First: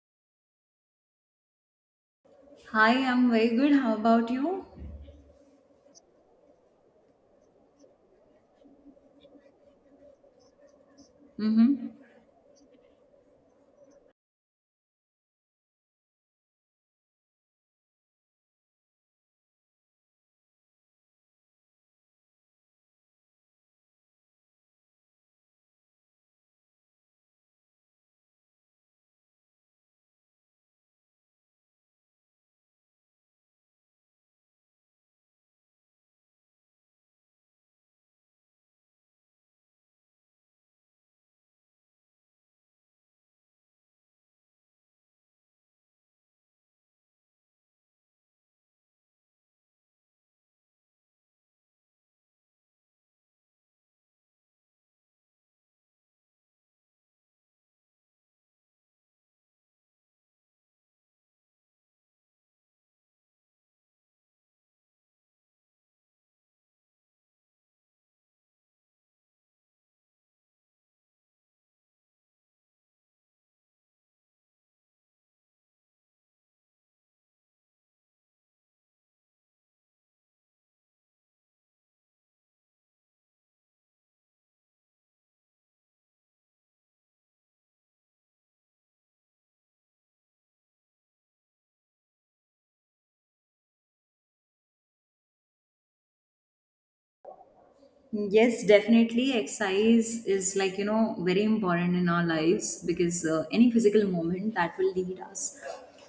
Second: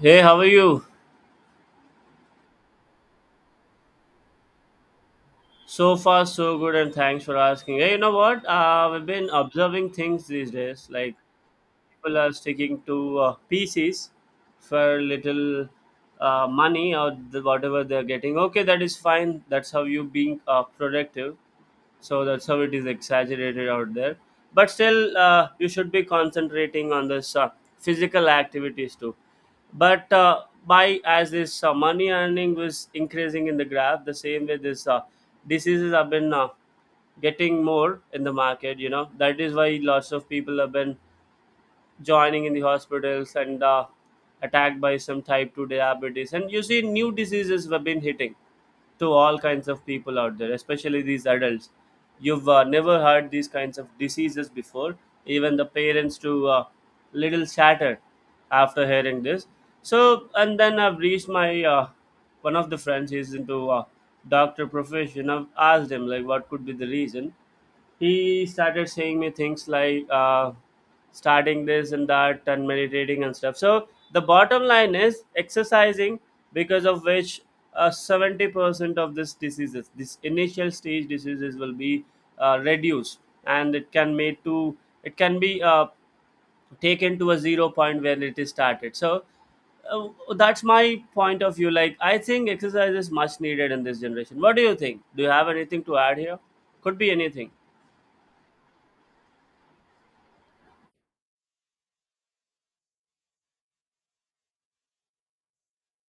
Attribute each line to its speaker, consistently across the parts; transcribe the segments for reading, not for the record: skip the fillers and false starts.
Speaker 1: Hey, how are you?
Speaker 2: Hi, I'm very good. How about you?
Speaker 1: So far, so good, and thanks for asking. Hey, you know what? We've been observing things these days. Like
Speaker 2: Mm-hmm.
Speaker 1: people are sticking to PCs for little money or whatever they're getting. Okay, that is fine. That's how you being productive. So that's how it is exaggerated out there, but still you should be concentrating on this physical activities too. But by as this money earning was increasing in the graph, the same way this diseases have been getting more in the market, you know that is why lots of people have been joining in the hospitals and attacked by some type 2 diabetes. And you see, new diseases have been hitting to all kinds of people out there, especially these adults. You've never heard these kinds of diseases before. Even the parents to little shattered after hearing this. So and then I've reached my one of the friends. He's into doctor profession. I've asked him like what could be the reason. He started saying me things like starting this and that and meditating and stuff. So the bottom line is exercising, because of which 70% of this diseases, this initial stage diseases will be reduced, and it can it can be taken to a zero point where it is started. So uh, that's my point of view. Like I think exercise is much needed in this generation. What do you think? Do you have anything to add here? Could be anything.
Speaker 2: Yes, definitely. Exercise is, like, you know, very important in our lives because any physical movement that will lead us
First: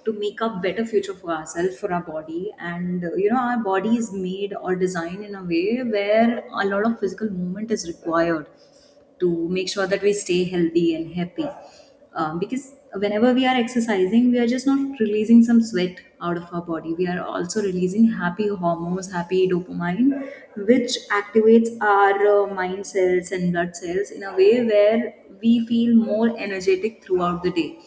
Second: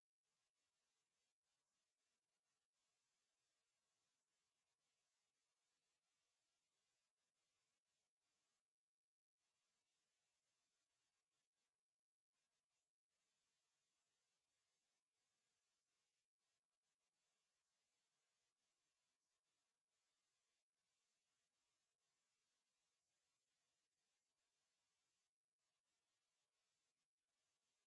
Speaker 2: to make a better future for ourselves, for our body. Our body is made or designed in a way where a lot of physical movement is required to make sure that we stay healthy and happy. Because whenever we are exercising, we are just not releasing some sweat out of our body. We are also releasing happy hormones, happy dopamine, which activates our mind cells and blood cells in a way where we feel more energetic throughout the day.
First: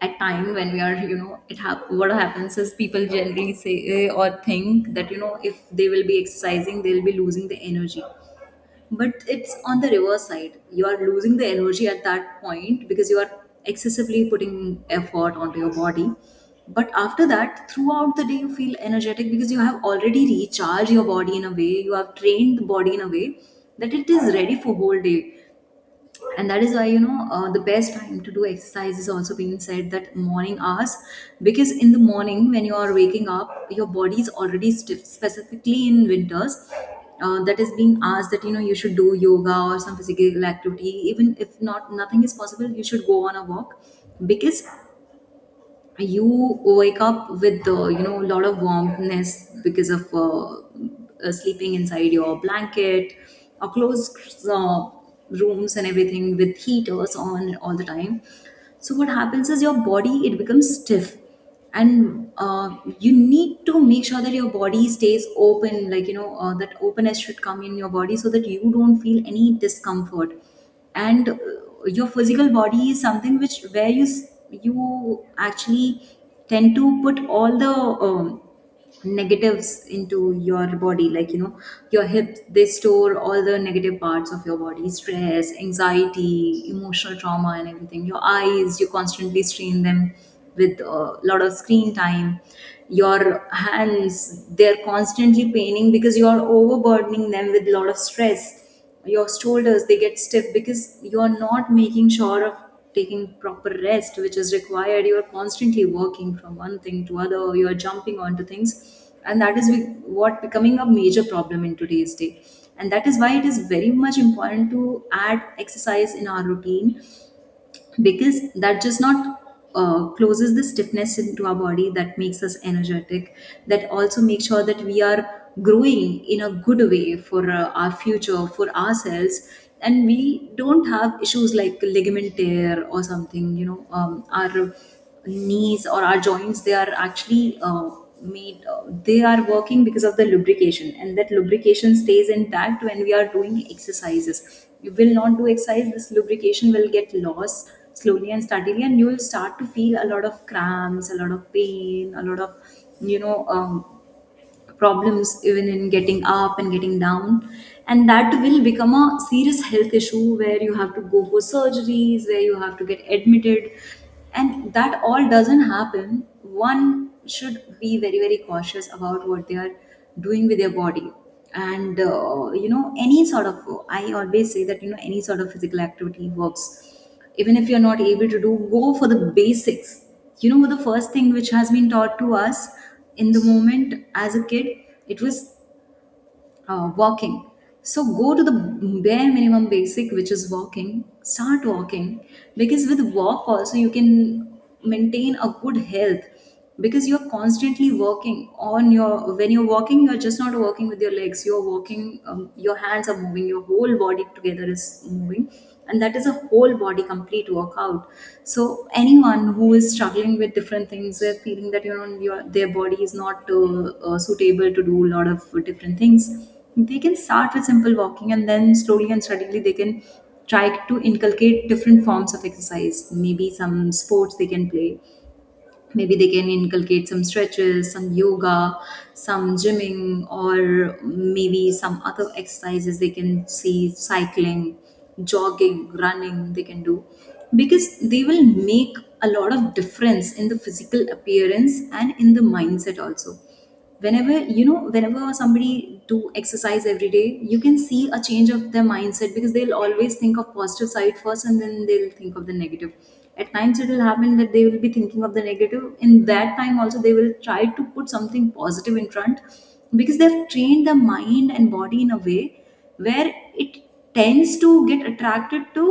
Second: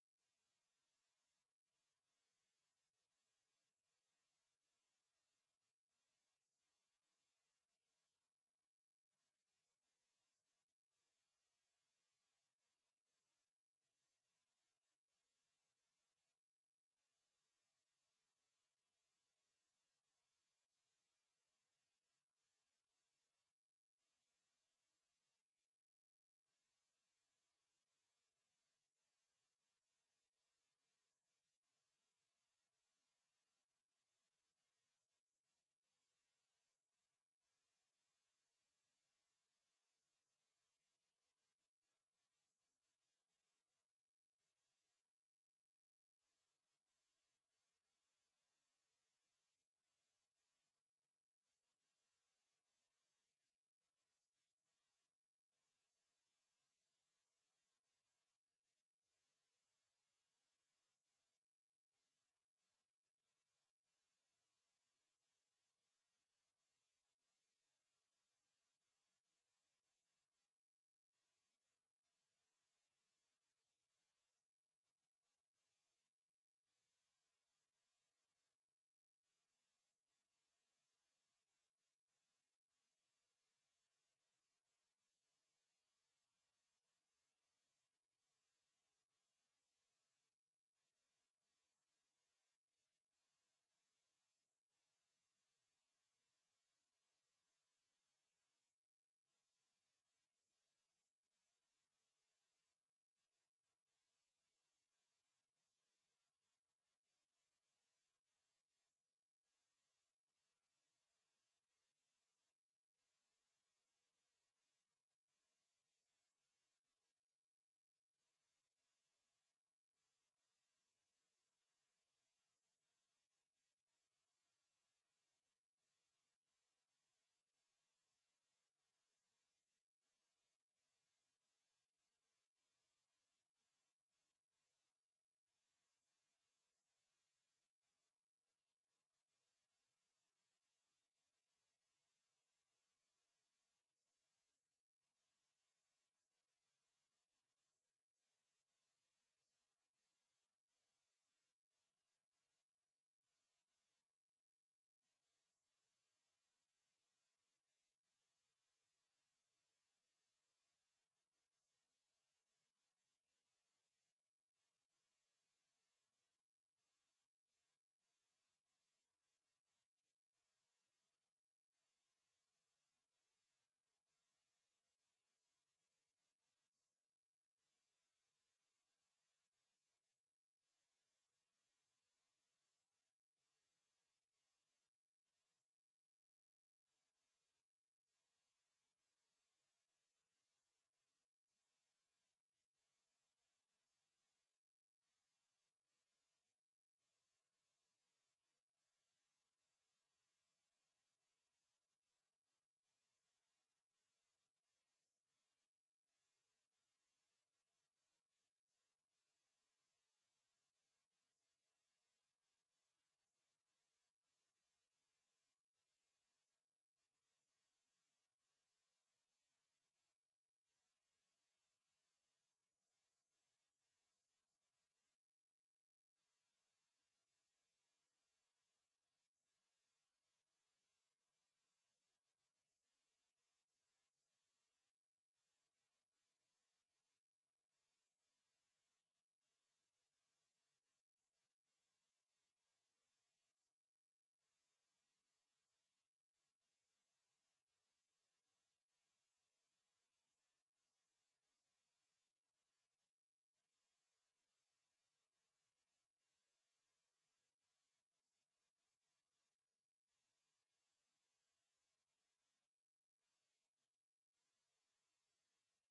Speaker 2: At time when we are, you know, what happens is people generally say or think that, you know, if they will be exercising, they'll be losing the energy, but it's on the reverse side. You are losing the energy at that point because you are excessively putting effort onto your body, but after that, throughout the day, you feel energetic because you have already recharged your body in a way. You have trained the body in a way that it is ready for whole day, and that is why, you know, the best time to do exercise is also being said that morning hours, because in the morning when you are waking up, your body is already stiff, specifically in winters. That is being asked that, you know, you should do yoga or some physical activity. Even if not, nothing is possible, you should go on a walk, because you wake up with you know, a lot of warmthness because of sleeping inside your blanket or closed uh, rooms and everything with heaters on all the time. So what happens is, your body, it becomes stiff, and you need to make sure that your body stays open. Like, you know, that openness should come in your body so that you don't feel any discomfort, and your physical body is something which, where you actually tend to put all the um, negatives into your body. Like, you know, your hips, they store all the negative parts of your body, stress, anxiety, emotional trauma, and everything. Your eyes, you constantly strain them with a lot of screen time. Your hands, they're constantly paining because you are overburdening them with a lot of stress. Your shoulders, they get stiff because you're not making sure of taking proper rest, which is required. You're constantly working from one thing to other, you're jumping onto things, and what becoming a major problem in today's day, and that is why it is very much important to add exercise in our routine, because that just not closes the stiffness into our body, that makes us energetic, that also makes sure that we are growing in a good way for our future, for ourselves, and we don't have issues like ligament tear or something, you know. Our knees or our joints, they are actually made they are working because of the lubrication, and that lubrication stays intact when we are doing exercises. You will not do exercise, this lubrication will get lost slowly and steadily, and you will start to feel a lot of cramps, a lot of pain, a lot of, you know, problems even in getting up and getting down, and that will become a serious health issue where you have to go for surgeries, where you have to get admitted, and that all doesn't happen. One should be very, very cautious about what they are doing with their body. And you know, any sort of, I always say that, you know, any sort of physical activity works, even if you're not able to do, go for the basics. You know, the first thing which has been taught to us in the moment as a kid, it was walking. So go to the bare minimum basic, which is walking. Start walking, because with walk also, you can maintain a good health, because you're constantly working on your, when you're walking, you're just not walking with your legs, you're walking, your hands are moving, your whole body together is moving, and that is a whole body complete workout. So anyone who is struggling with different things, they're feeling that, you know, their body is not suitable to do a lot of different things, they can start with simple walking, and then slowly and steadily, they can try to inculcate different forms of exercise. Maybe some sports they can play, maybe they can inculcate some stretches, some yoga, some gymming, or maybe some other exercises, they can see cycling, jogging, running, they can do, because they will make a lot of difference in the physical appearance and in the mindset also. Whenever, you know, whenever somebody do exercise every day, you can see a change of their mindset, because they'll always think of positive side first, and then they'll think of the negative. At times, it will happen that they will be thinking of the negative. In that time also, they will try to put something positive in front, because they've trained their mind and body in a way where it tends to get attracted to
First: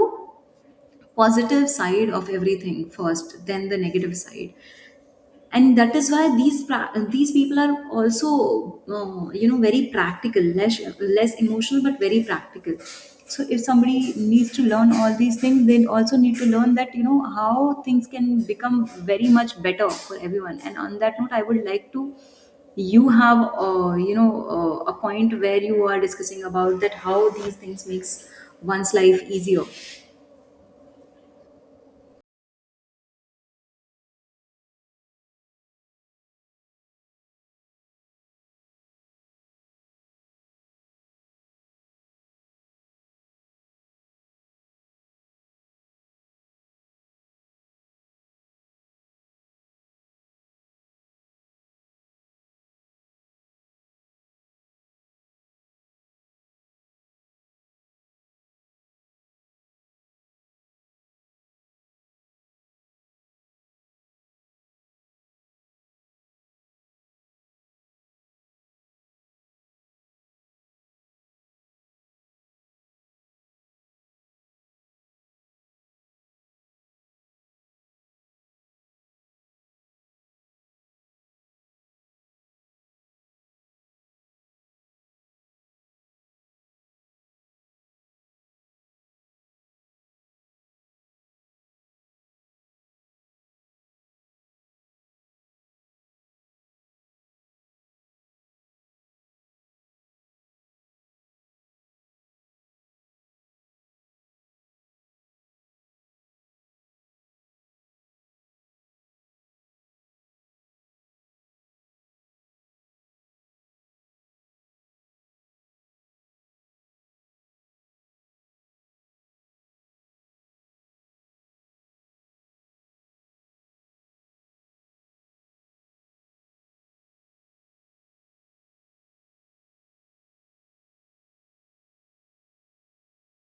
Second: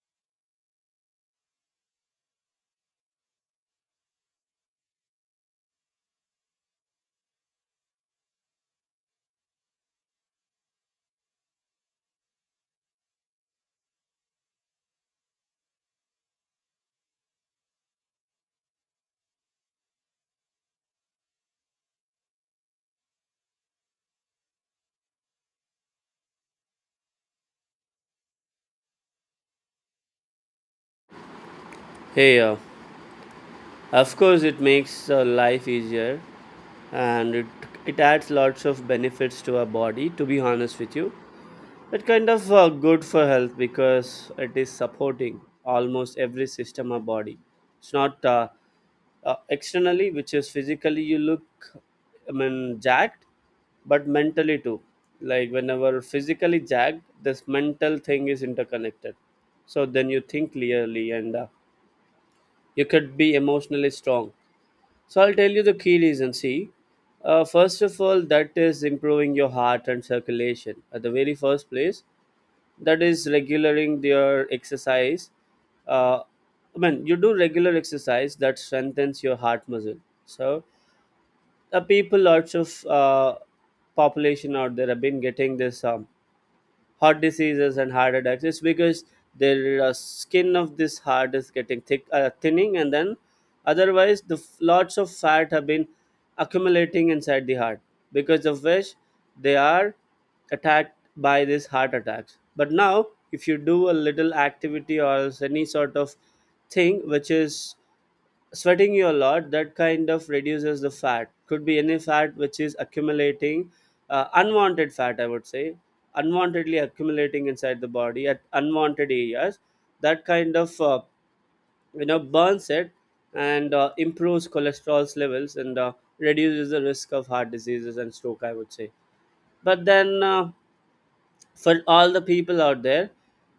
Speaker 2: positive side of everything first, then the negative side. And that is why these people are also, you know, very practical, less, less emotional, but very practical. So if somebody needs to learn all these things, they also need to learn that, you know, how things can become very much better for everyone. And on that note, I would like to, you have you know, a point where you are discussing about that how these things makes one's life easier.
Speaker 1: Hey, of course, it makes life easier, and it adds lots of benefits to our body, to be honest with you. It kind of good for health because it is supporting almost every system of body. It's not externally, which is physically you look, I mean, jacked, but mentally too. Like whenever physically jacked, this mental thing is interconnected. So then you think clearly, and you could be emotionally strong. So I'll tell you the key reason. See, first of all, that is improving your heart and circulation at the very first place. That is regulating your exercise. Uh, I mean, you do regular exercise that strengthens your heart muscle. So the people, lots of population out there have been getting this. Heart diseases and heart attacks, it's because their skin of this heart is getting thick, thinning, and then otherwise the lots of fat have been accumulating inside the heart, because of which they are attacked by these heart attacks. But now if you do a little activity or else any sort of thing which is sweating you a lot, that kind of reduces the fat. Could be any fat which is accumulating, unwanted fat I would say, unwantedly accumulating inside the body at unwanted areas. That kind of you know, burns it, and improves cholesterol's levels, and reduces the risk of heart diseases and stroke, I would say. But then for all the people out there,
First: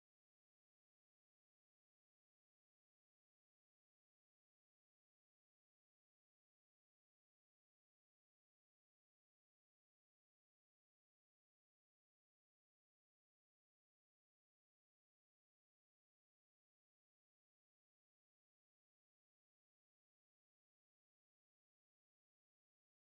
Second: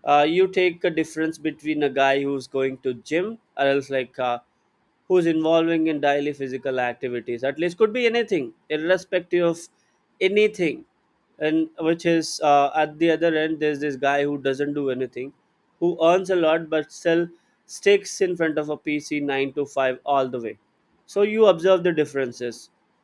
Speaker 1: you take a difference between a guy who's going to gym, or else like who's involving in daily physical activities at least, could be anything, irrespective of anything, and which is at the other end, there's this guy who doesn't do anything, who earns a lot but still sticks in front of a pc 9 to 5 all the way. So you observe the differences.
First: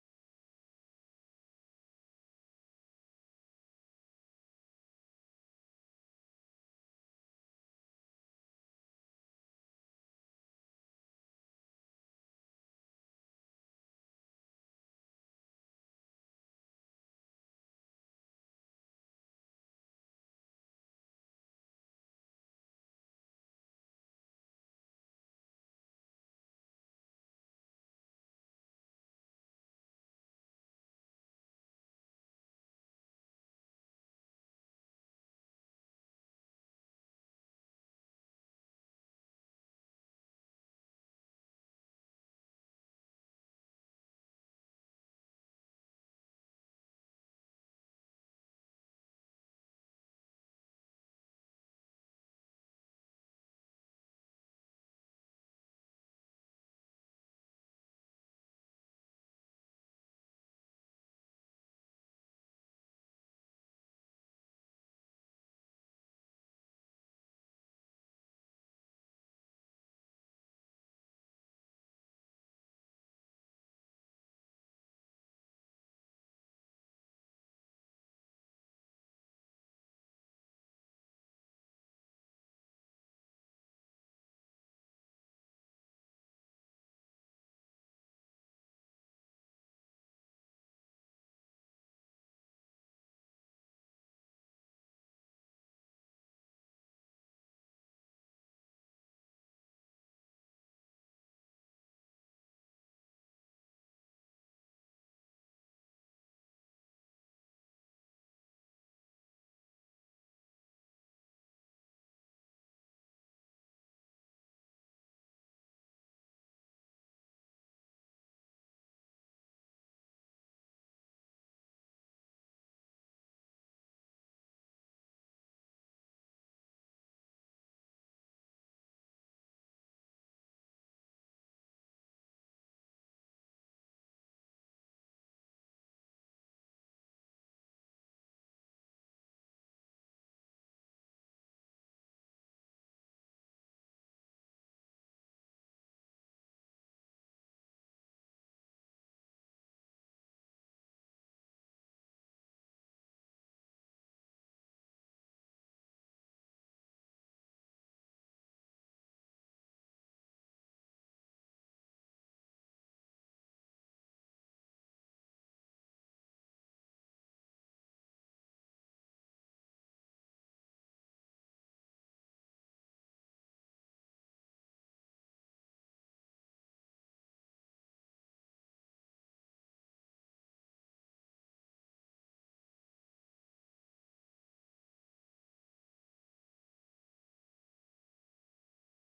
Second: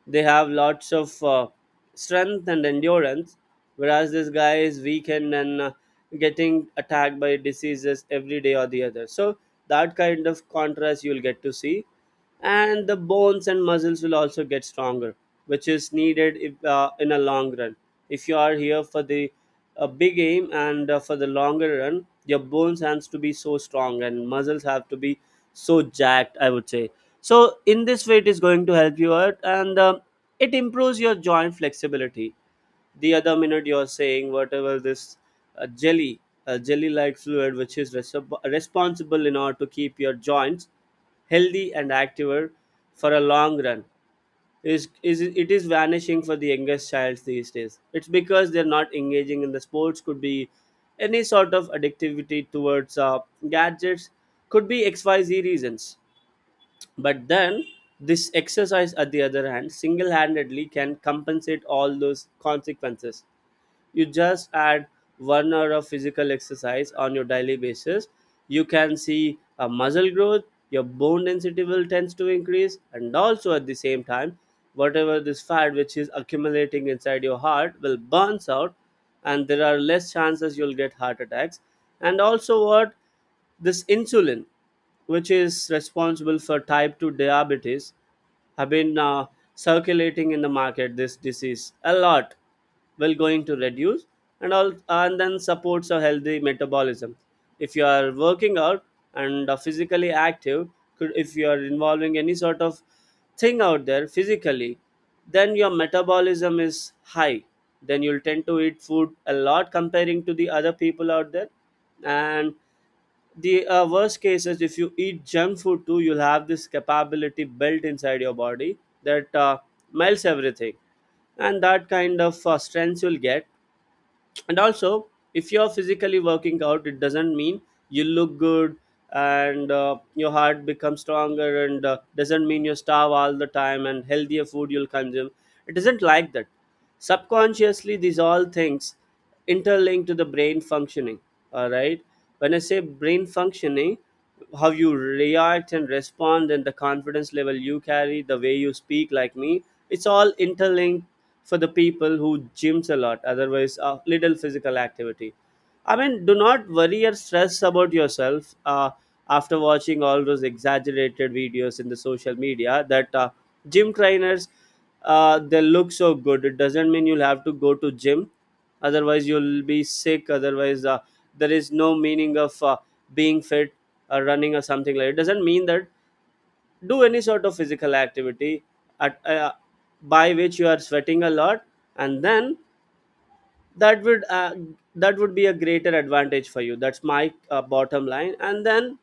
Speaker 1: They have lots of strength and endurance, whereas this guy is weakened and getting attacked by diseases every day or the other. So that kind of contrast you'll get to see. And the bones and muscles will also get stronger, which is needed if, in a long run, if you are here for the big aim, and for the longer run, your bones has to be so strong and muscles have to be so jacked, I would say. So in this way, it is going to help you out. And um, it improves your joint flexibility. The other minute you're saying whatever this uh, jelly jelly like fluid, which is responsible in order to keep your joints healthy and active for a long run, is it is vanishing for the youngest child these days. It's because they're not engaging in the sports. Could be any sort of addictivity towards gadgets, could be xyz reasons. But then this exercise at the other hand single-handedly can compensate all those consequences. You just add one hour of physical exercise on your daily basis, you can see a muscle growth. Your bone density will tends to increase, and also at the same time, whatever this fat which is accumulating inside your heart will burns out, and there are less chances you'll get heart attacks. And also what, this insulin which is responsible for type 2 diabetes have been circulating in the market this disease a lot, will going to reduce and all. And then supports a healthy metabolism. If you are working out and are physically active, could, if you are involving any sort of thing out there physically, then your metabolism is high, then you'll tend to eat food a lot comparing to the other people out there. And the worst case is, if you eat junk food too, you'll have this capability built inside your body that melts everything, and that kind of strength you'll get. And also, if you're physically working out, it doesn't mean you look good and your heart becomes stronger, and doesn't mean you starve all the time and healthier food you'll consume. It isn't like that. Subconsciously, these all things interlink to the brain functioning, all right? When I say brain functioning, how you react and respond, and the confidence level you carry, the way you speak like me, it's all interlinked. For the people who gyms a lot, otherwise little physical activity, I mean, do not worry or stress about yourself after watching all those exaggerated videos in the social media, that gym trainers, they look so good, it doesn't mean you'll have to go to gym, otherwise you'll be sick, otherwise there is no meaning of being fit or running or something. Like, it doesn't mean that. Do any sort of physical activity at by which you are sweating a lot, and then that would uh, that would be a greater advantage for you. That's my bottom line. And then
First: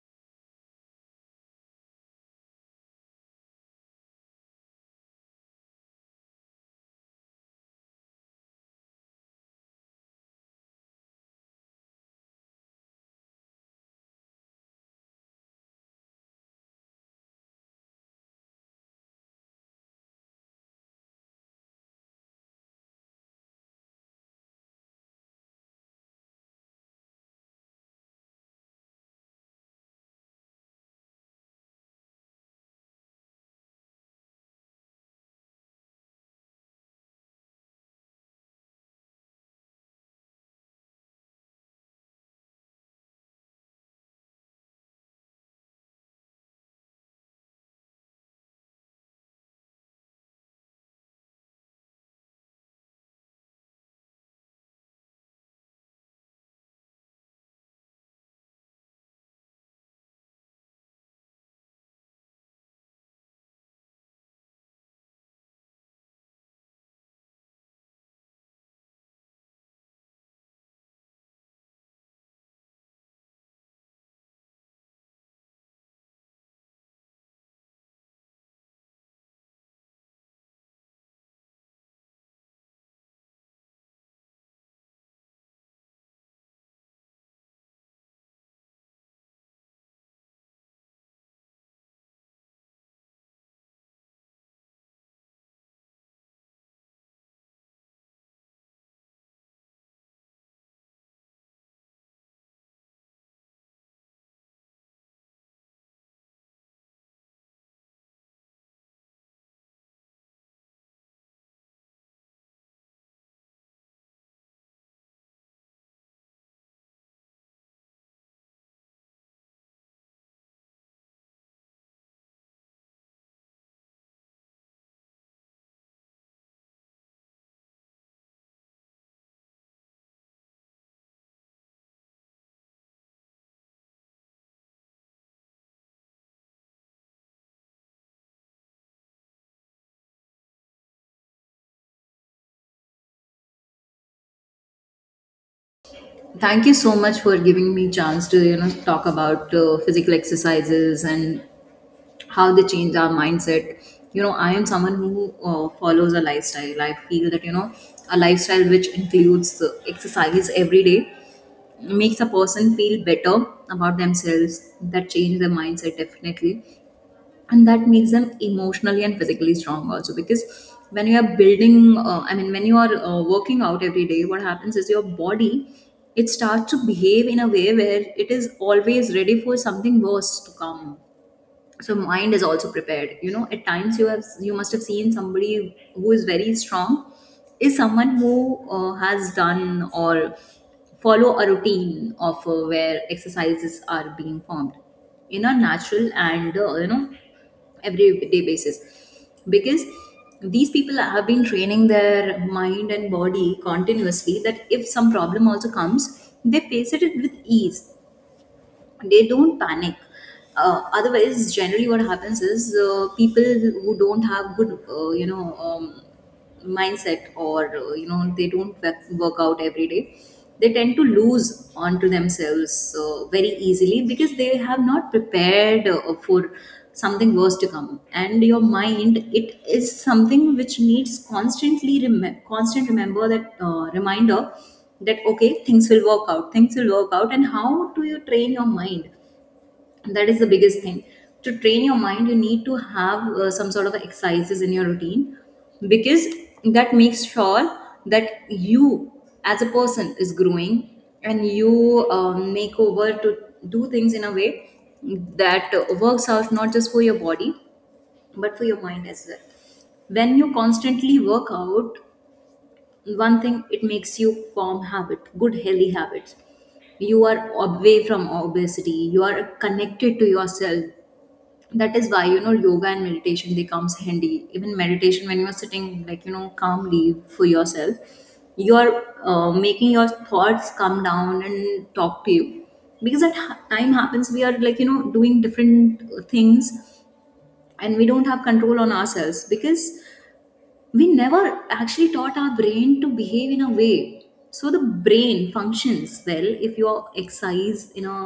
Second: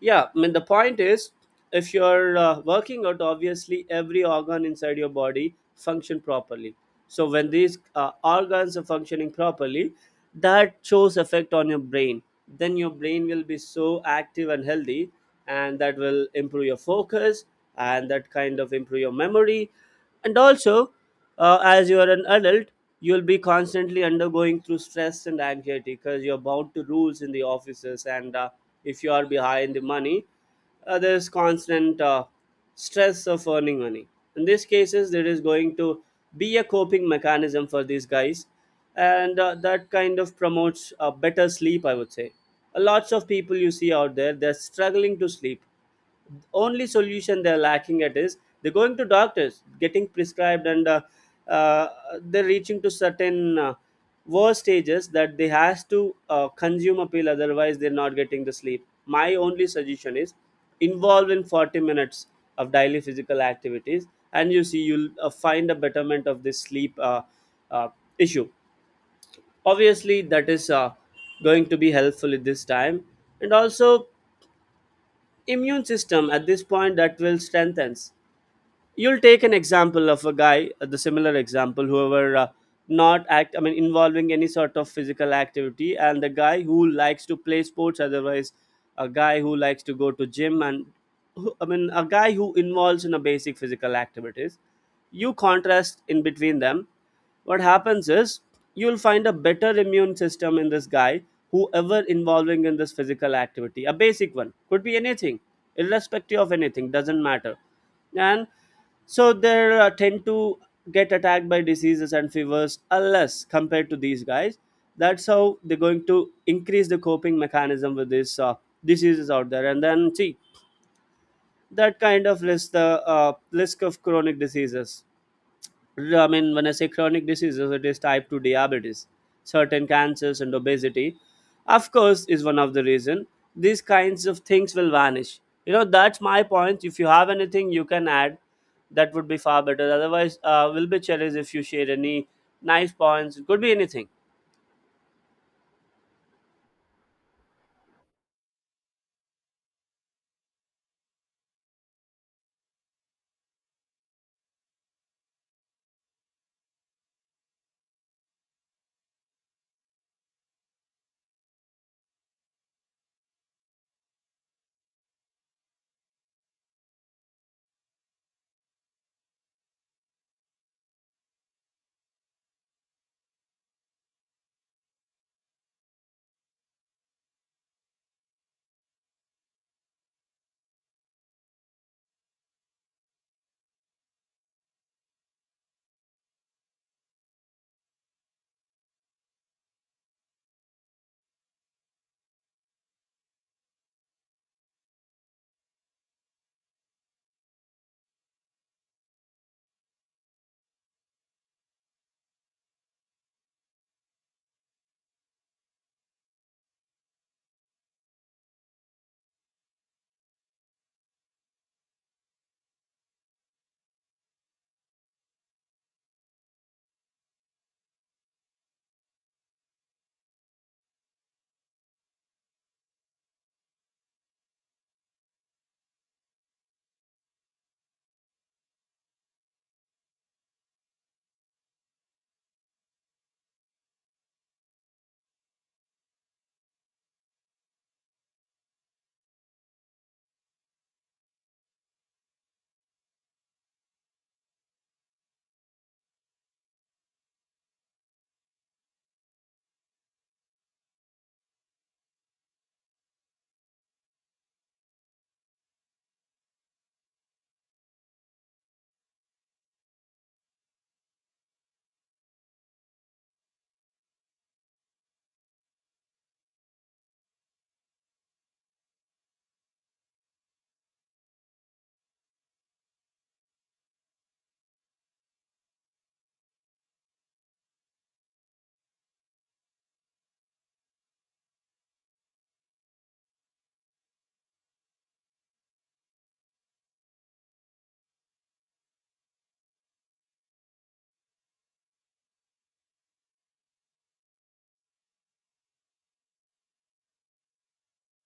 Speaker 1: yeah, I mean, the point is, if you're working out, obviously every organ inside your body function properly. So when these organs are functioning properly, that shows effect on your brain. Then your brain will be so active and healthy, and that will improve your focus, and that kind of improve your memory. And also as you are an adult, you'll be constantly undergoing through stress and anxiety because you're bound to rules in the offices, and if you are behind the money, there's constant stress of earning money. In these cases, there is going to be a coping mechanism for these guys, and that kind of promotes better sleep, I would say. Lots of people you see out there, they're struggling to sleep. Only solution they're lacking at is they're going to doctors getting prescribed, and uh, they're reaching to certain worse stages that they has to consume a pill, otherwise they're not getting the sleep. My only suggestion is, involve in 40 minutes of daily physical activities, and you see, you'll find a betterment of this sleep uh, issue. Obviously that is going to be helpful at this time. And also, immune system at this point that will strengthens. You'll take an example of a guy, the similar example, whoever not act I mean involving any sort of physical activity, and the guy who likes to play sports, otherwise a guy who likes to go to gym, and I mean a guy who involves in a basic physical activities. You contrast in between them. What happens is, you'll find a better immune system in this guy, whoever involving in this physical activity, a basic one, could be anything, irrespective of anything, doesn't matter. And so they tend to get attacked by diseases and fevers unless compared to these guys. That's how they're going to increase the coping mechanism with these diseases out there, and then see, that kind of list the risk of chronic diseases. I mean, when I say chronic diseases, it is type 2 diabetes, certain cancers, and obesity. Of course, is one of the reason these kinds of things will vanish. You know, that's my point. If you have anything you can add, that would be far better. Otherwise, will be challenged if you share any nice points. It could be anything.
Speaker 2: Thank you so much for giving me chance to, you know, talk about physical exercises and how they change our mindset. You know, I am someone who follows a lifestyle. I feel that, you know, a lifestyle which includes exercise every day makes a person feel better about themselves, that change their mindset definitely, and that makes them emotionally and physically strong also, because when you are building, I mean, when you are working out every day, what happens is, your body, it starts to behave in a way where it is always ready for something worse to come. So mind is also prepared. You know, at times you have, you must have seen somebody who is very strong is someone who has done or follow a routine of where exercises are being formed in a natural and you know, everyday basis, because these people have been training their mind and body continuously, that if some problem also comes, they face it with ease. They don't panic. Otherwise, generally, what happens is, people who don't have good, you know, mindset or, you know, they don't work out every day. They tend to lose onto themselves very easily, because they have not prepared for something worse to come. And your mind, it is something which needs constantly rem- constant remember that reminder that okay, things will work out, things will work out. And how do you train your mind, that is the biggest thing. To train your mind, you need to have some sort of exercises in your routine, because that makes sure that you, as a person, is growing, and you make over to do things in a way that works out not just for your body but for your mind as well. When you constantly work out, one thing, it makes you form habit, good healthy habits. You are away from obesity, you are connected to yourself. That is why, you know, yoga and meditation, they comes handy. Even meditation, when you are sitting, like, you know, calmly for yourself, you are making your thoughts come down and talk to you, because time happens, we are, like, you know, doing different things, and we don't have control on ourselves, because we never actually taught our brain to behave in a way. So the brain functions well if you are exercise in a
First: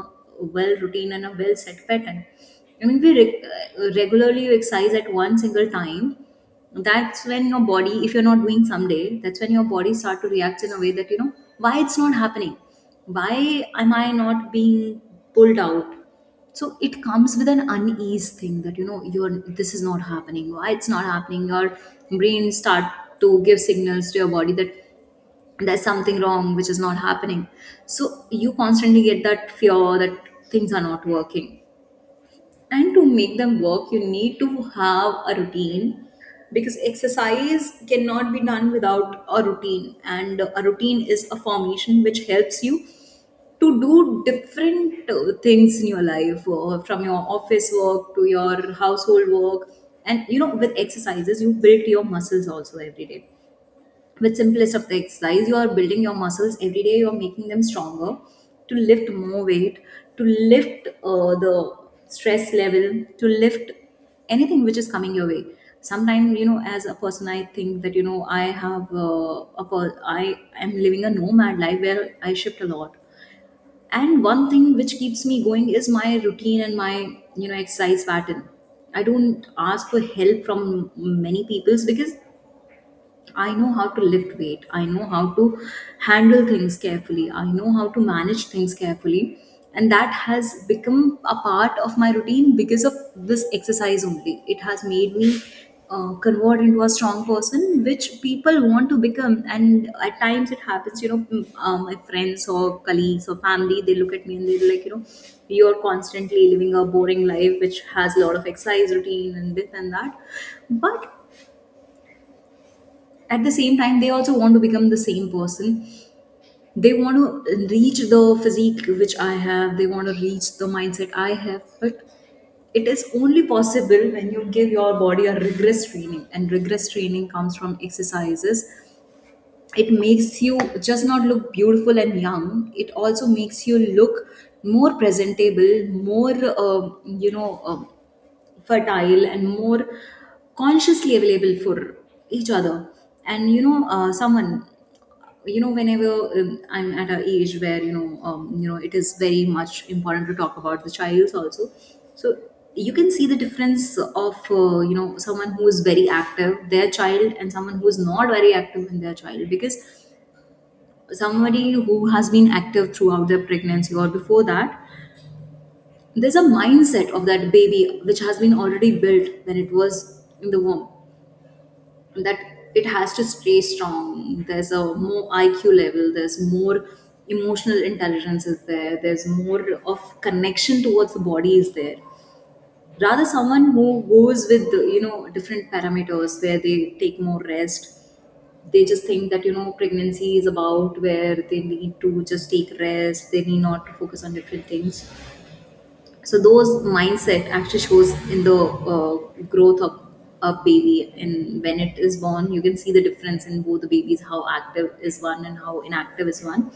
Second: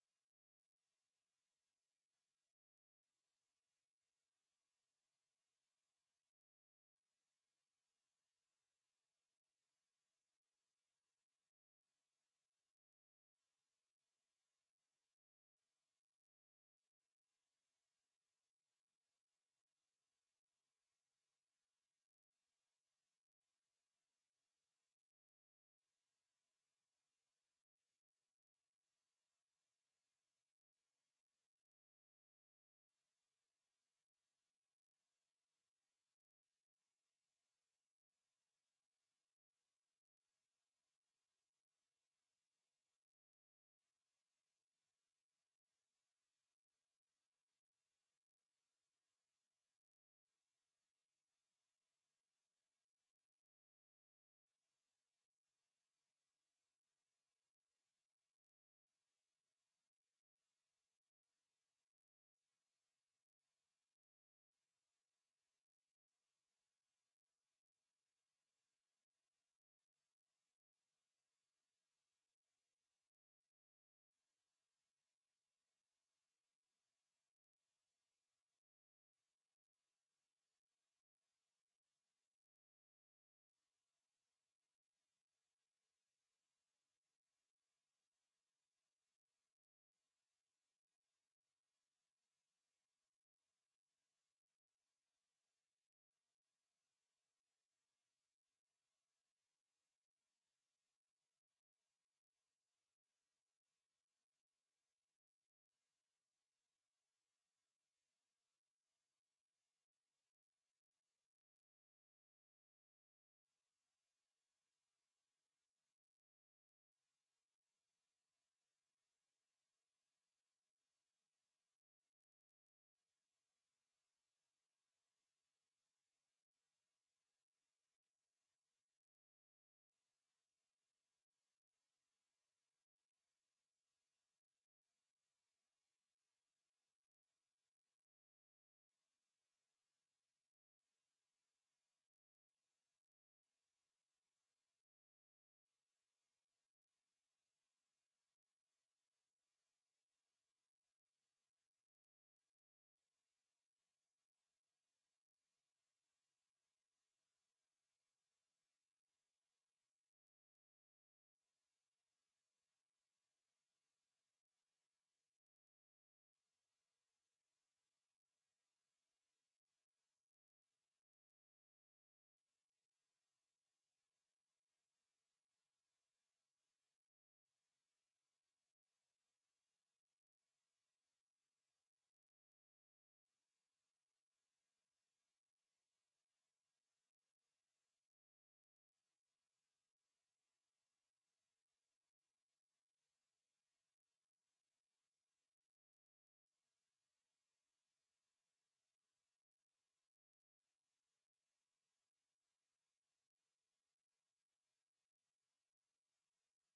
Speaker 2: well routine and a well set pattern. I mean, regularly you exercise at one single time. That's when your body, if you're not doing someday, that's when your body start to react in a way that, you know, why it's not happening, why am I not being pulled out. So it comes with an unease thing, that, you know, you're, this is not happening, why it's not happening, your brain start to give signals to your body that there's something wrong which is not happening. So you constantly get that fear, that things are not working, and To make them work, you need to have a routine, because exercise cannot be done without a routine, and a routine is a formation which helps you to do different things in your life, from your office work to your household work. And you know, with exercises you build your muscles also every day. With simplest of the exercise, you are building your muscles every day, you are making them stronger to lift more weight, to lift the stress level, to lift anything which is coming your way. Sometimes, you know, as a person I think that, you know, I am living a nomad life where I shift a lot, and one thing which keeps me going is my routine and my, you know, exercise pattern. I don't ask for help from many peoples because I know how to lift weight. I know how to handle things carefully. I know how to manage things carefully. And that has become a part of my routine because of this exercise only. It has made me convert into a strong person, which people want to become. And at times it happens, you know, my friends or colleagues or family, they look at me and they're like, you know, you're constantly living a boring life, which has a lot of exercise routine and this and that. But at the same time, they also want to become the same person. They want to reach the physique which I have, they want to reach the mindset I have, but it is only possible when you give your body a rigorous training, and rigorous training comes from exercises. It makes you just not look beautiful and young, it also makes you look more presentable, more uh, you know uh, fertile and more consciously available for each other. And you know, someone you know whenever I'm at an age where, you know, you know, it is very much important to talk about the child also. So you can see the difference of someone who is very active, their child, and someone who is not very active in their child, because somebody who has been active throughout their pregnancy or before that, there's a mindset of that baby which has been already built when it was in the womb, that it has to stay strong. There's a more IQ level, there's more emotional intelligence is there, there's more of connection towards the body is there. Rather, someone who goes with the, you know, different parameters where they take more rest, they just think that, you know, pregnancy is about where they need to just take rest, they need not to focus on different things. So those mindset actually shows in the uh, growth of a baby, and when it is born you can see the difference in both the babies, how active is one and how inactive is one,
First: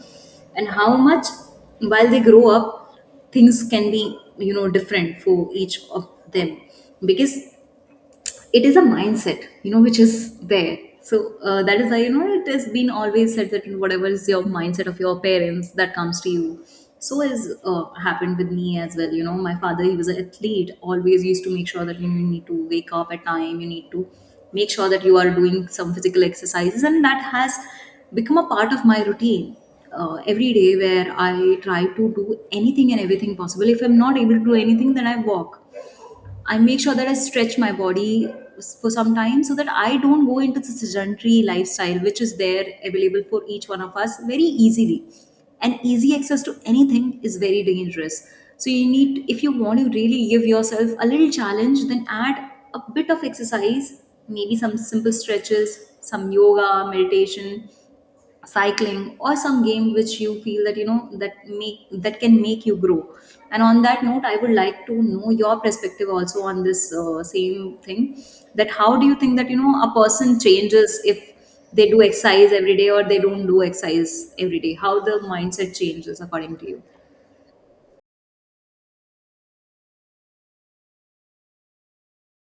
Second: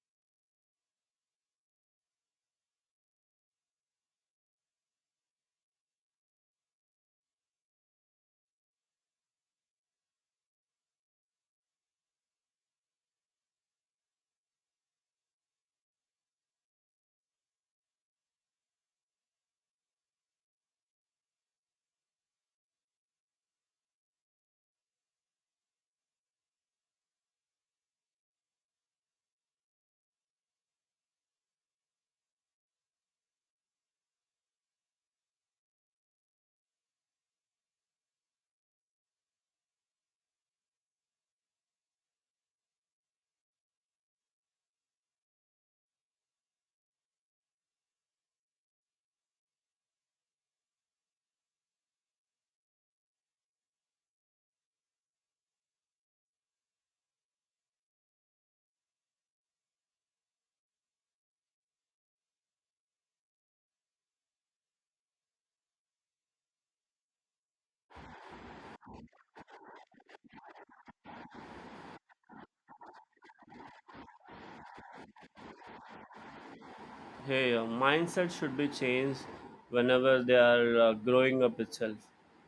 Speaker 2: and how much while they grow up things can be, you know, different for each of them. Because it is a mindset, you know, which is there. So that is why, you know, it has been always said that whatever is your mindset of your parents, that comes to you. So has happened with me as well. You know, my father, he was an athlete, always used to make sure that you need to wake up at time, you need to make sure that you are doing some physical exercises, and that has become a part of my routine. Uh, every day, where I try to do anything and everything possible. If I'm not able to do anything, then I walk. I make sure that I stretch my body for some time, so that I don't go into the sedentary lifestyle, which is there available for each one of us very easily. And easy access to anything is very dangerous. So, you need, if you want to really give yourself a little challenge, then add a bit of exercise, maybe some simple stretches, some yoga, meditation, cycling, or some game which you feel that, you know, that can make you grow. And on that note, I would like to know your perspective also on this same thing, that how do you think that, you know, a person changes if they do exercise every day or they don't do exercise every day, how the mindset changes according to you?
Speaker 1: Hey, mindset should be changed whenever they are growing up itself.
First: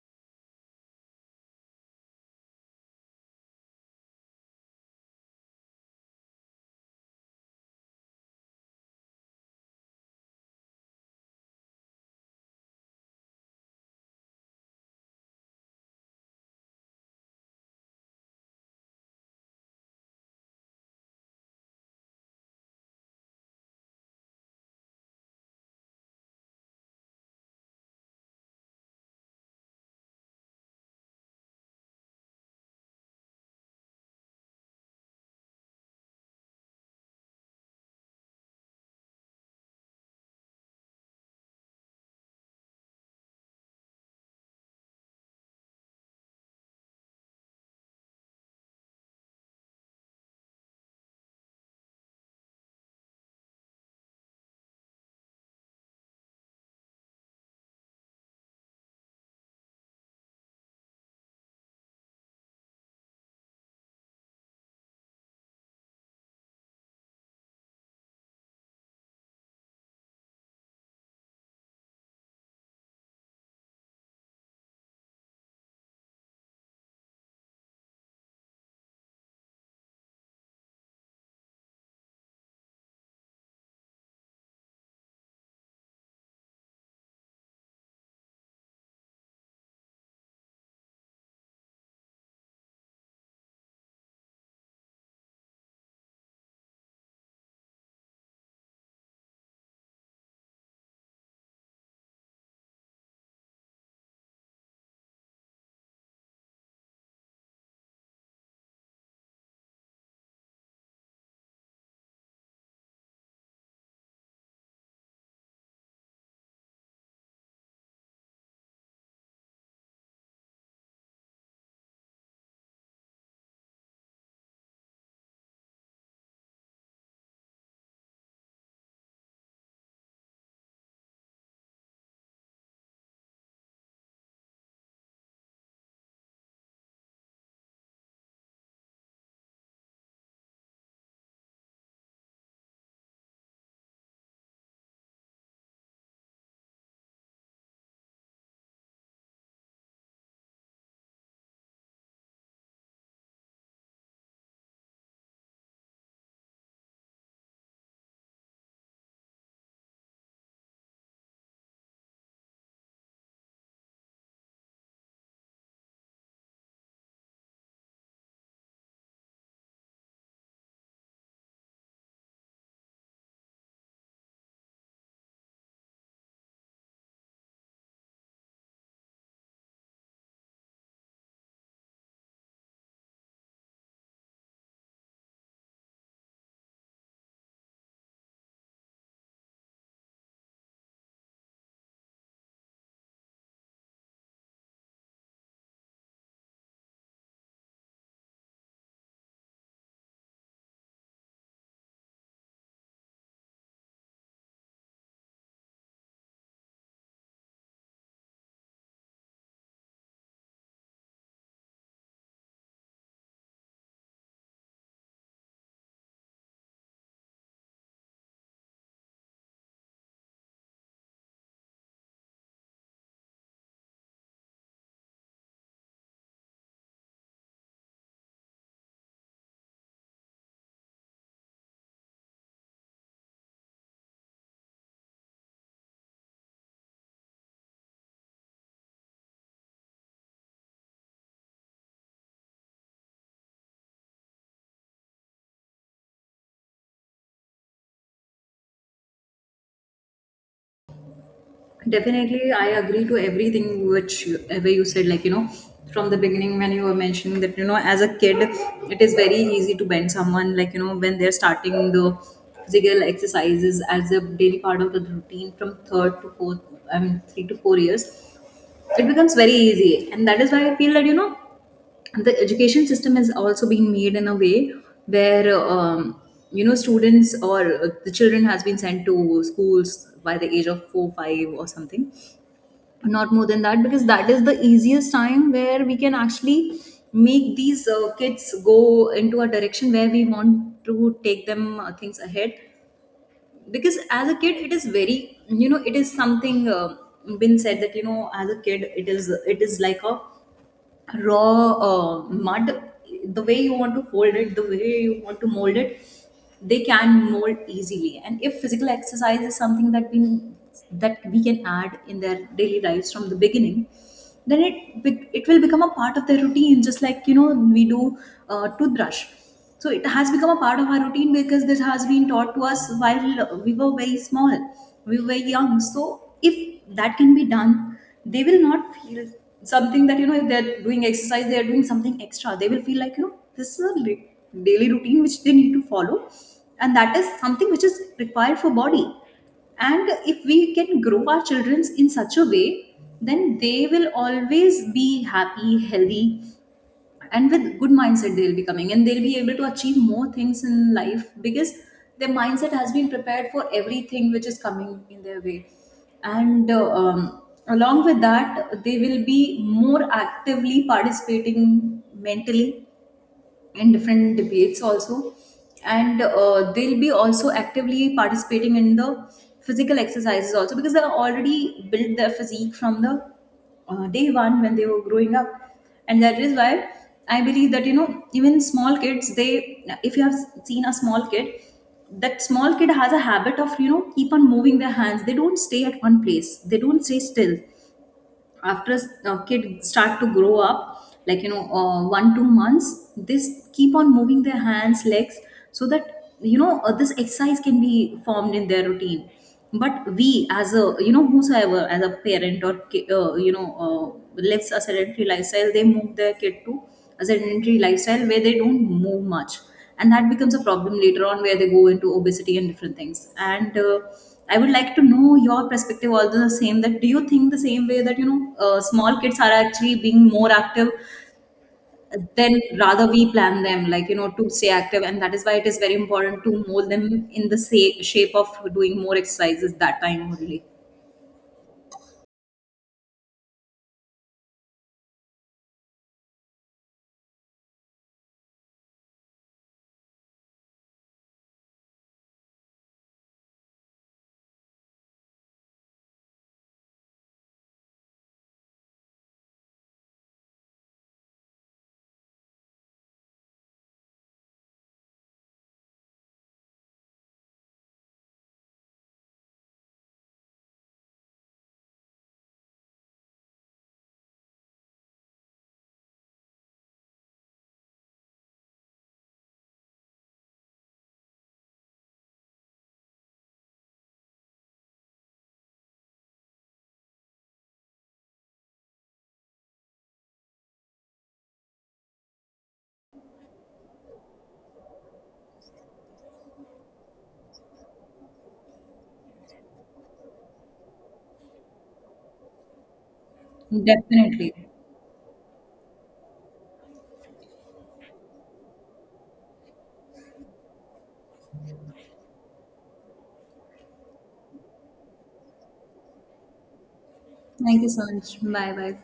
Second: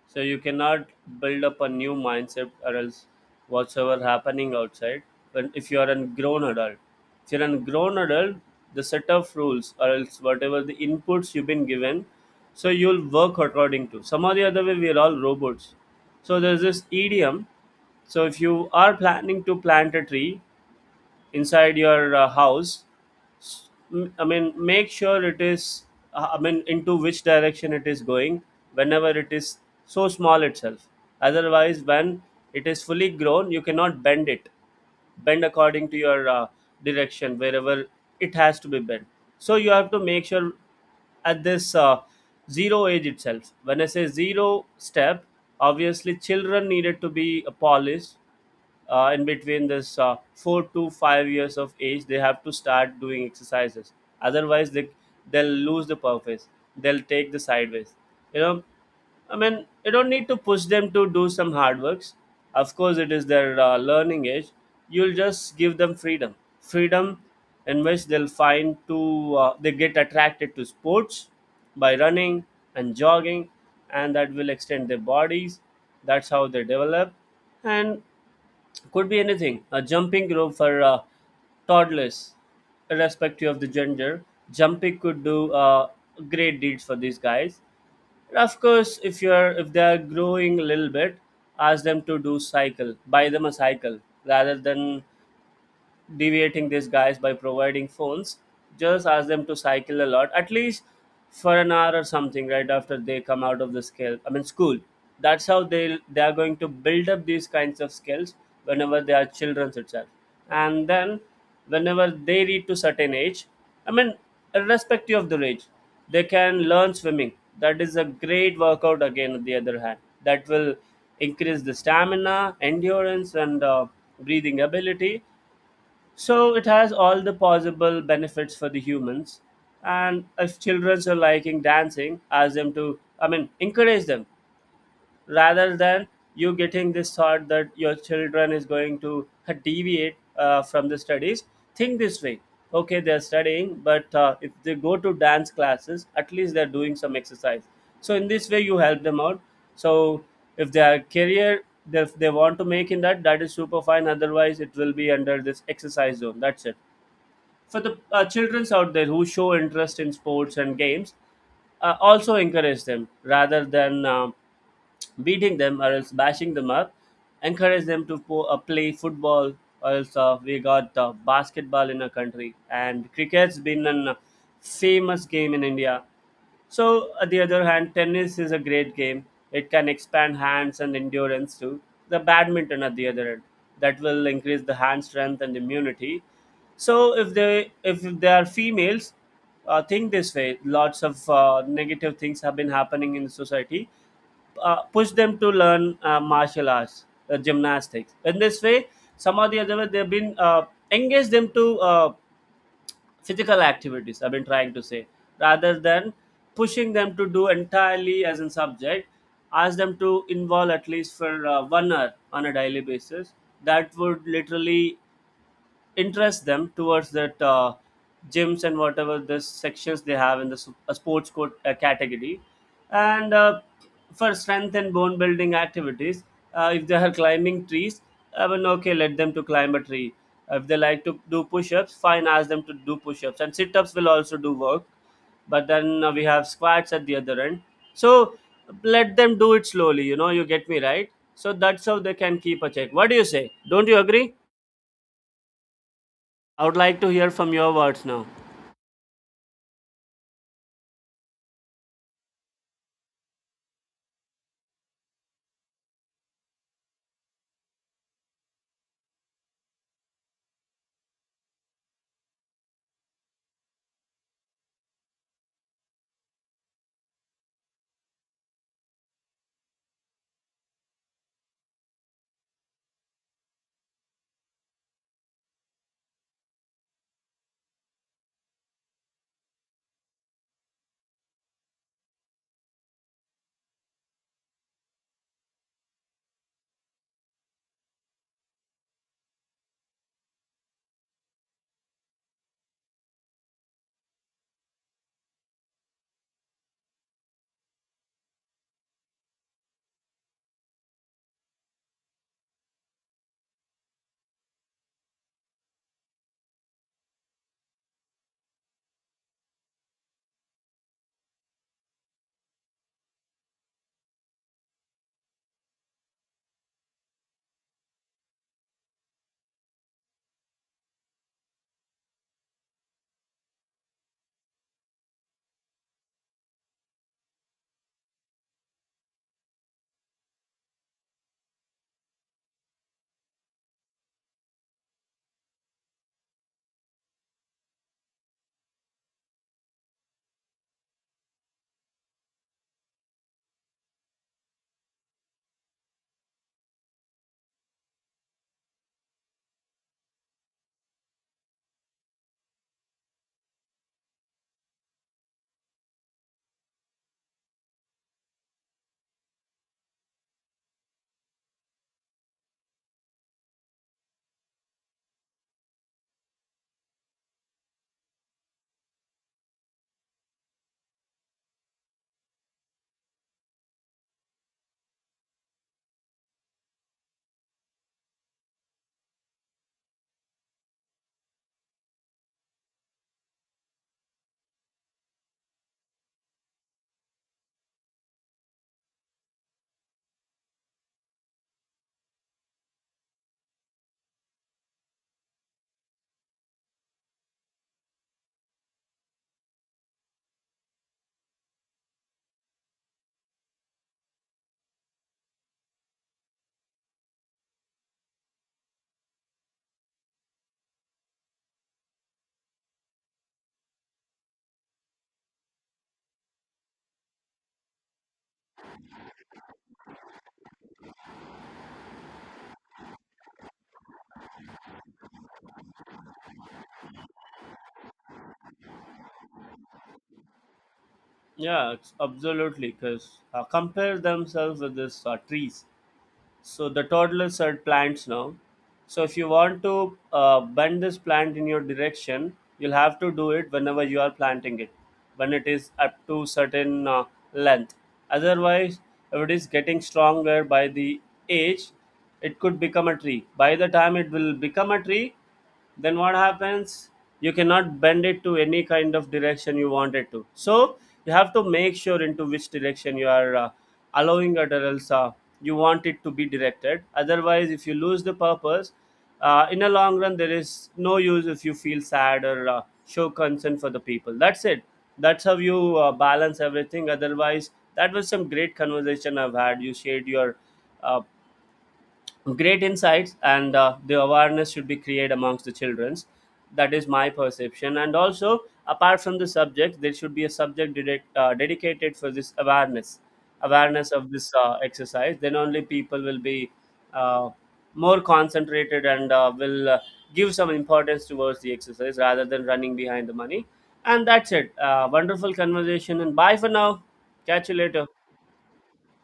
Speaker 1: So you cannot build up a new mindset, or else whatsoever happening outside. When if you are a grown adult, if you're a grown adult the set of rules or else whatever the inputs you've been given, so you'll work according to some or the other way. We're all robots. So there's this idiom. So if you are planning to plant a tree inside your house, I mean make sure it is into which direction it is going, whenever it is so small itself. Otherwise, when it is fully grown, you cannot bend it, bend according to your direction wherever it has to be bent. So you have to make sure at this zero age itself, when I say zero step. Obviously children needed to be polished. In between this 4 to 5 years of age, they have to start doing exercises. Otherwise they, they'll lose the purpose. They'll take the sideways, you know. I mean, you don't need to push them to do some hard works. Of course, it is their learning age. You'll just give them freedom, freedom in which they'll find to they get attracted to sports by running and jogging, and that will extend their bodies. That's how they develop, and could be anything. A jumping rope for toddlers, irrespective of the gender. Jumping could do great deeds for these guys. And of course, if they are growing a little bit, ask them to do cycle, buy them a cycle rather than deviating these guys by providing phones. Just ask them to cycle a lot, at least for an hour or something, right after they come out of the scale I mean school. That's how they are going to build up these kinds of skills whenever they are children itself. And then whenever they reach to certain age, I mean irrespective of the age, they can learn swimming. That is a great workout. Again on the other hand, that will increase the stamina, endurance, and breathing ability. So it has all the possible benefits for the humans. And if children are liking dancing, ask them to, I mean, encourage them rather than you getting this thought that your children is going to deviate from the studies. Think this way: okay, they're studying, but if they go to dance classes, at least they're doing some exercise. So in this way you help them out. So if their career they want to make in that, that is super fine. Otherwise it will be under this exercise zone, that's it. For the children's out there who show interest in sports and games, also encourage them rather than beating them or else bashing them up. Encourage them to play football. Or else we got basketball in our country, and cricket's been a famous game in India. So, on the other hand, tennis is a great game. It can expand hands and endurance too. The badminton at the other end, that will increase the hand strength and immunity. So, if they are females, think this way. Lots of negative things have been happening in society. Push them to learn martial arts, gymnastics. In this way, somehow the other way, they've been engage them to physical activities, I've been trying to say, rather than pushing them to do entirely as a subject. Ask them to involve at least for 1 hour on a daily basis. That would literally interest them towards that gyms and whatever the sections they have in the sports court category. And for strength and bone building activities, if they are climbing trees, I mean okay, let them to climb a tree. If they like to do push-ups, fine, ask them to do push-ups, and sit-ups will also do work. But then we have squats at the other end. So let them do it slowly, you know. You get me right? So that's how they can keep a check. What do you say, don't you agree? I would like to hear from your words now.
Speaker 2: Definitely, I agree to everything which you, ever you said. Like, you know, from the beginning when you were mentioning that, you know, as a kid, it is very easy to bend someone. Like, you know, when they're starting the physical exercises as a daily part of the routine from third to fourth, I mean 3 to 4 years, it becomes very easy, and that is why I feel that, you know, the education system has also been made in a way where you know, students or the children has been sent to schools by the age of 4-5 or something, not more than that, because that is the easiest time where we can actually make these kids go into a direction where we want to take them things ahead. Because as a kid it is very, you know, it is something been said that, you know, as a kid it is like a raw mud, the way you want to hold it, the way you want to mold it, they can mold easily. And if physical exercise is something that we can add in their daily lives from the beginning, then it will become a part of their routine, just like, you know, we do toothbrush, so it has become a part of our routine because this has been taught to us while we were very small, we were young. So if that can be done, they will not feel something that, you know, if they're doing exercise, they're doing something extra. They will feel like, you know, this is a daily routine which they need to follow. And that is something which is required for body. And if we can grow our children in such a way, then they will always be happy, healthy, and with good mindset they'll be coming, and they'll be able to achieve more things in life, because their mindset has been prepared for everything which is coming in their way. And along with that, they will be more actively participating mentally in different debates also, and they'll be also actively participating in the physical exercises also, because they already built their physique from the day one when they were growing up. And that is why I believe that, you know, even small kids, they, if you have seen a small kid, that small kid has a habit of, you know, keep on moving their hands, they don't stay at one place, they don't stay still. After a kid start to grow up, like, you know, 1-2 months, this keep on moving their hands legs, so that, you know, this exercise can be formed in their routine. But we, as a, you know, whosoever as a parent or lives a sedentary lifestyle, they move their kid to a sedentary lifestyle where they don't move much, and that becomes a problem later on, where they go into obesity and different things. And I would like to know your perspective also the same, that do you think the same way that, you know, small kids are actually being more active than rather we plan them, like, you know, to stay active? And that is why it is very important to mold them in the shape of doing more exercises that time only.
Speaker 1: Yeah, it's absolutely. Because compare themselves with this trees. So the toddlers are plants now. So if you want to bend this plant in your direction, you'll have to do it whenever you are planting it, when it is up to certain length. Otherwise, if it is getting stronger by the age, it could become a tree. By the time it will become a tree, then what happens, you cannot bend it to any kind of direction you want it to. So you have to make sure into which direction you are allowing it, or else you want it to be directed. Otherwise if you lose the purpose, in a long run there is no use if you feel sad or show concern for the people, that's it. That's how you balance everything. Otherwise, that was some great conversation. I've had, you shared your uh, great insights, and the awareness should be created amongst the childrens. That is my perception. And also apart from the subject, there should be a subject direct dedicated for this awareness, awareness of this
Speaker 2: Definitely.
Speaker 1: exercise. Then only people will be uh, more concentrated and will give some importance towards the exercise rather than running behind the money. And that's it. Wonderful conversation and bye for now. Catch you
Speaker 2: Thank
Speaker 1: later.
Speaker 2: you so much. Bye bye.